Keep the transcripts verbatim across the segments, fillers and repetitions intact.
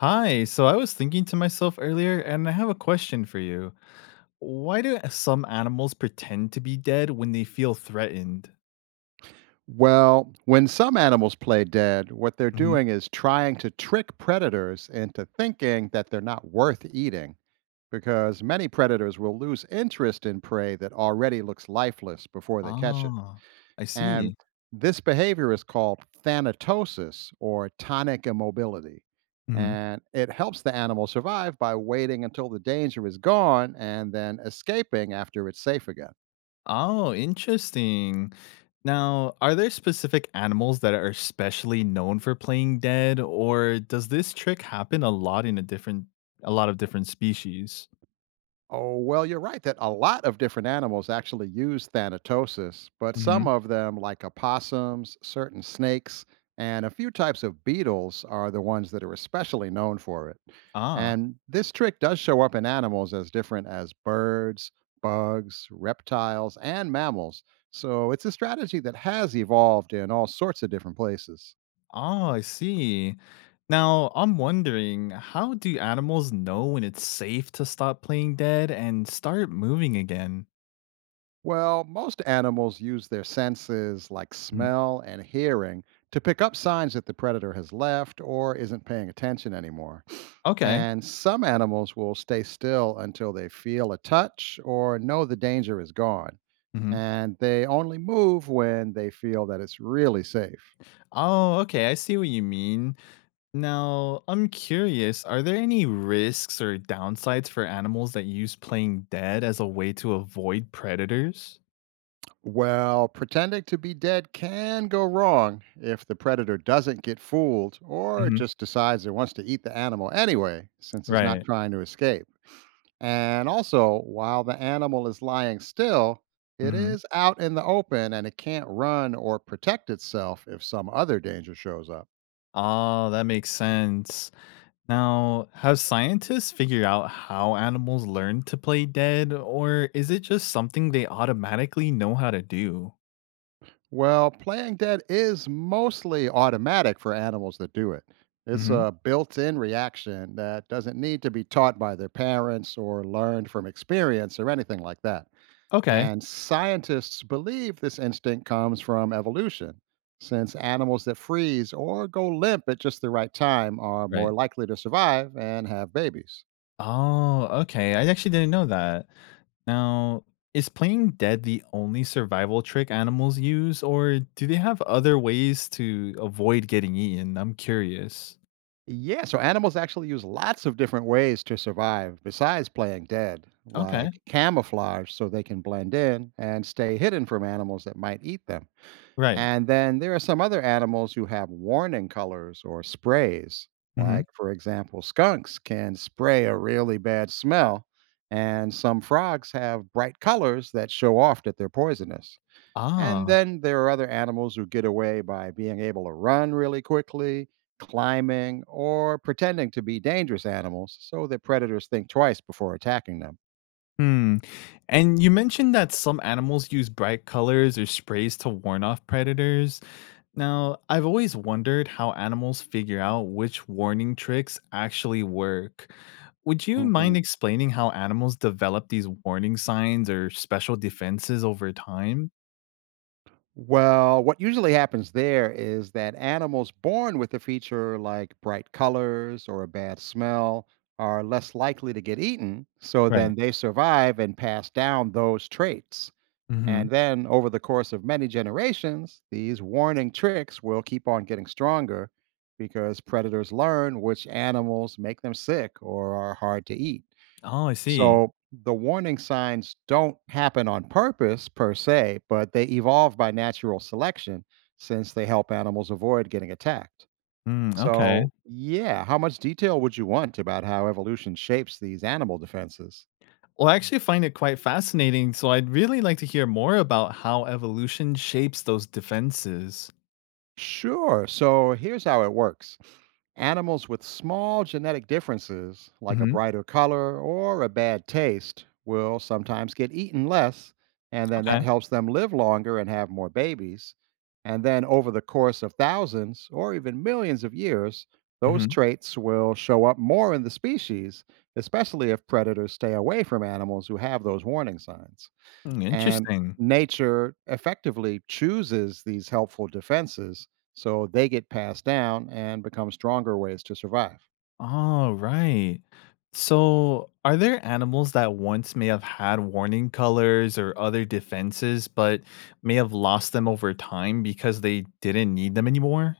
Hi, so I was thinking to myself earlier, and I have a question for you. Why do some animals pretend to be dead when they feel threatened? Well, when some animals play dead, what they're hmm doing is trying to trick predators into thinking that they're not worth eating, because many predators will lose interest in prey that already looks lifeless before they catch it. Ah, I And see. this behavior is called thanatosis or tonic immobility. hmm And it helps the animal survive by waiting until the danger is gone and then escaping after it's safe again. Oh, interesting. Now, are there specific animals that are especially known for playing dead, or does this trick happen a lot in a different, a lot of different species? Oh, well, you're right that a lot of different animals actually use thanatosis, but hmm some of them, like opossums, certain snakes, and a few types of beetles, are the ones that are especially known for it. Ah. And this trick does show up in animals as different as birds, bugs, reptiles, and mammals. So it's a strategy that has evolved in all sorts of different places. Oh, I see. Now, I'm wondering, how do animals know when it's safe to stop playing dead and start moving again? Well, most animals use their senses like Mhm. smell and hearing to pick up signs that the predator has left or isn't paying attention anymore. Okay. And some animals will stay still until they feel a touch or know the danger is gone. hmm And they only move when they feel that it's really safe. Oh, okay. I see what you mean. Now, I'm curious, are there any risks or downsides for animals that use playing dead as a way to avoid predators? Well, pretending to be dead can go wrong if the predator doesn't get fooled or hmm just decides it wants to eat the animal anyway, since it's not Right. trying to escape. And also, while the animal is lying still, it hmm is out in the open and it can't run or protect itself if some other danger shows up. Oh, that makes sense. Now, have scientists figured out how animals learn to play dead, or is it just something they automatically know how to do? Well, playing dead is mostly automatic for animals that do it. It's hmm a built in reaction that doesn't need to be taught by their parents or learned from experience or anything like that. Okay. And scientists believe this instinct comes from evolution, since animals that freeze or go limp at just the right time are Right. more likely to survive and have babies. Oh, okay. I actually didn't know that. Now, is playing dead the only survival trick animals use, or do they have other ways to avoid getting eaten? I'm curious. Yeah, so animals actually use lots of different ways to survive besides playing dead, Okay. like camouflage so they can blend in and stay hidden from animals that might eat them. Right. And then there are some other animals who have warning colors or sprays. hmm Like, for example, skunks can spray a really bad smell, and some frogs have bright colors that show off that they're poisonous. And Ah. then there are other animals who get away by being able to run really quickly, climbing, or pretending to be dangerous animals so that predators think twice before attacking them. Hmm. And you mentioned that some animals use bright colors or sprays to warn off predators. Now, I've always wondered how animals figure out which warning tricks actually work. Would you mind Mhm. explaining how animals develop these warning signs or special defenses over time? Well, what usually happens there is that animals born with a feature like bright colors or a bad smell are less likely to get eaten, so Right. then they survive and pass down those traits. Mm-hmm. And then over the course of many generations, these warning tricks will keep on getting stronger because predators learn which animals make them sick or are hard to eat. Oh, I see. So the warning signs don't happen on purpose per se, but they evolve by natural selection since they help animals avoid getting attacked. Mm, okay. So, yeah, how much detail would you want about how evolution shapes these animal defenses? Well, I actually find it quite fascinating, so I'd really like to hear more about how evolution shapes those defenses. Sure. So here's how it works: animals with small genetic differences, like a Mm-hmm. brighter color or a bad taste, will sometimes get eaten less, and then that Okay. helps them live longer and have more babies. And then over the course of thousands or even millions of years, those Mm-hmm. traits will show up more in the species, especially if predators stay away from animals who have those warning signs. Mm, And interesting. nature effectively chooses these helpful defenses so they get passed down and become stronger ways to survive. All right. So, are there animals that once may have had warning colors or other defenses, but may have lost them over time because they didn't need them anymore?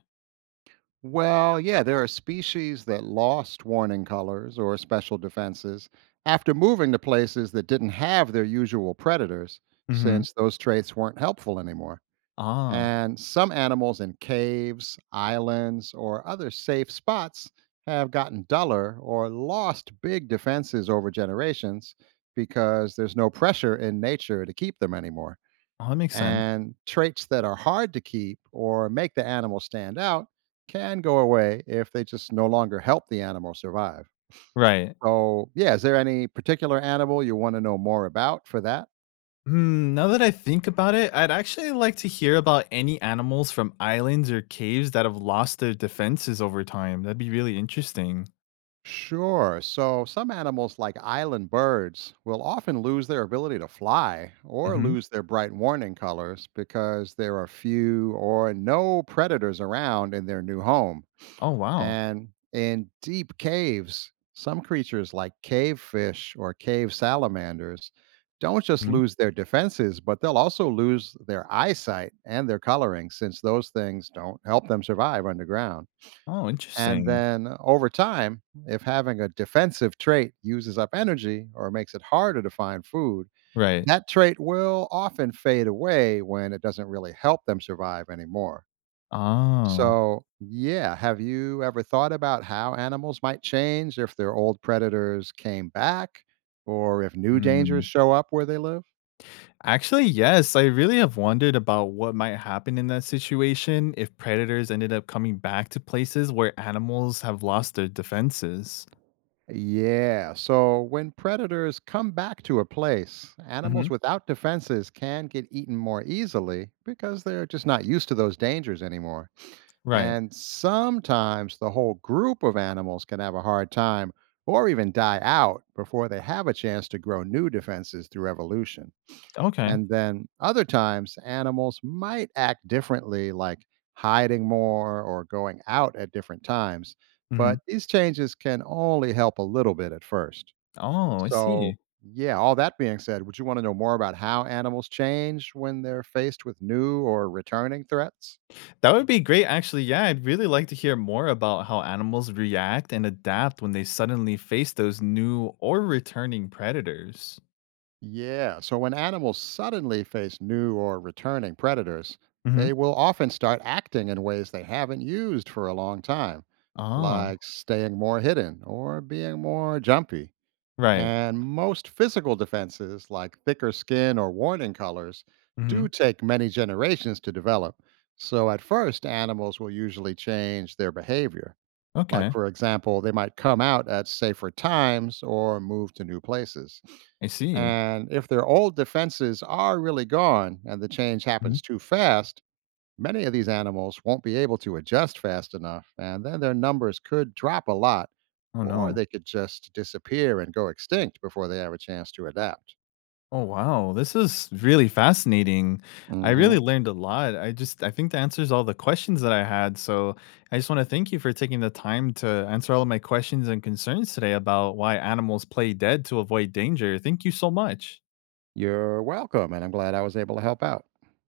Well, yeah, there are species that lost warning colors or special defenses after moving to places that didn't have their usual predators, Mm-hmm. since those traits weren't helpful anymore. Ah, And some animals in caves, islands, or other safe spots have gotten duller or lost big defenses over generations because there's no pressure in nature to keep them anymore. oh, that makes sense. And traits that are hard to keep or make the animal stand out can go away if they just no longer help the animal survive. Right. So, yeah, is there any particular animal you want to know more about for that? Hmm, now that I think about it, I'd actually like to hear about any animals from islands or caves that have lost their defenses over time. That'd be really interesting. Sure. So some animals, like island birds, will often lose their ability to fly or hmm lose their bright warning colors because there are few or no predators around in their new home. Oh, wow. And in deep caves, some creatures like cave fish or cave salamanders don't just Mhm. lose their defenses, but they'll also lose their eyesight and their coloring since those things don't help them survive underground. Oh, And interesting. then over time, if having a defensive trait uses up energy or makes it harder to find food, Right. that trait will often fade away when it doesn't really help them survive anymore. Oh, So, yeah, have you ever thought about how animals might change if their old predators came back or if new dangers mm. show up where they live? Actually, yes, I really have wondered about what might happen in that situation if predators ended up coming back to places where animals have lost their defenses. Yeah, so when predators come back to a place, animals Mhm. without defenses can get eaten more easily because they're just not used to those dangers anymore. Right. And sometimes the whole group of animals can have a hard time or even die out before they have a chance to grow new defenses through evolution. Okay. And then other times, animals might act differently, like hiding more or going out at different times. But Mhm. these changes can only help a little bit at first. Oh, I So, see. yeah, all that being said, would you want to know more about how animals change when they're faced with new or returning threats? That would be great actually. Yeah, I'd really like to hear more about how animals react and adapt when they suddenly face those new or returning predators. Yeah, so when animals suddenly face new or returning predators, Mhm. they will often start acting in ways they haven't used for a long time, Oh, like staying more hidden or being more jumpy. right. And most physical defenses, like thicker skin or warning colors, do Mhm. take many generations to develop. So at first, animals will usually change their behavior. Like, Okay. for example, they might come out at safer times or move to new places. I see. And if their old defenses are really gone and the change Mhm. happens too fast, many of these animals won't be able to adjust fast enough. And then their numbers could drop a lot, Oh, or no. they could just disappear and go extinct before they have a chance to adapt. Oh wow, this is really fascinating. I Hmm. really learned a lot. I just I think the answers all the questions that I had. So I just want to thank you for taking the time to answer all of my questions and concerns today about why animals play dead to avoid danger. Thank you so much. You're welcome. And I'm glad I was able to help out.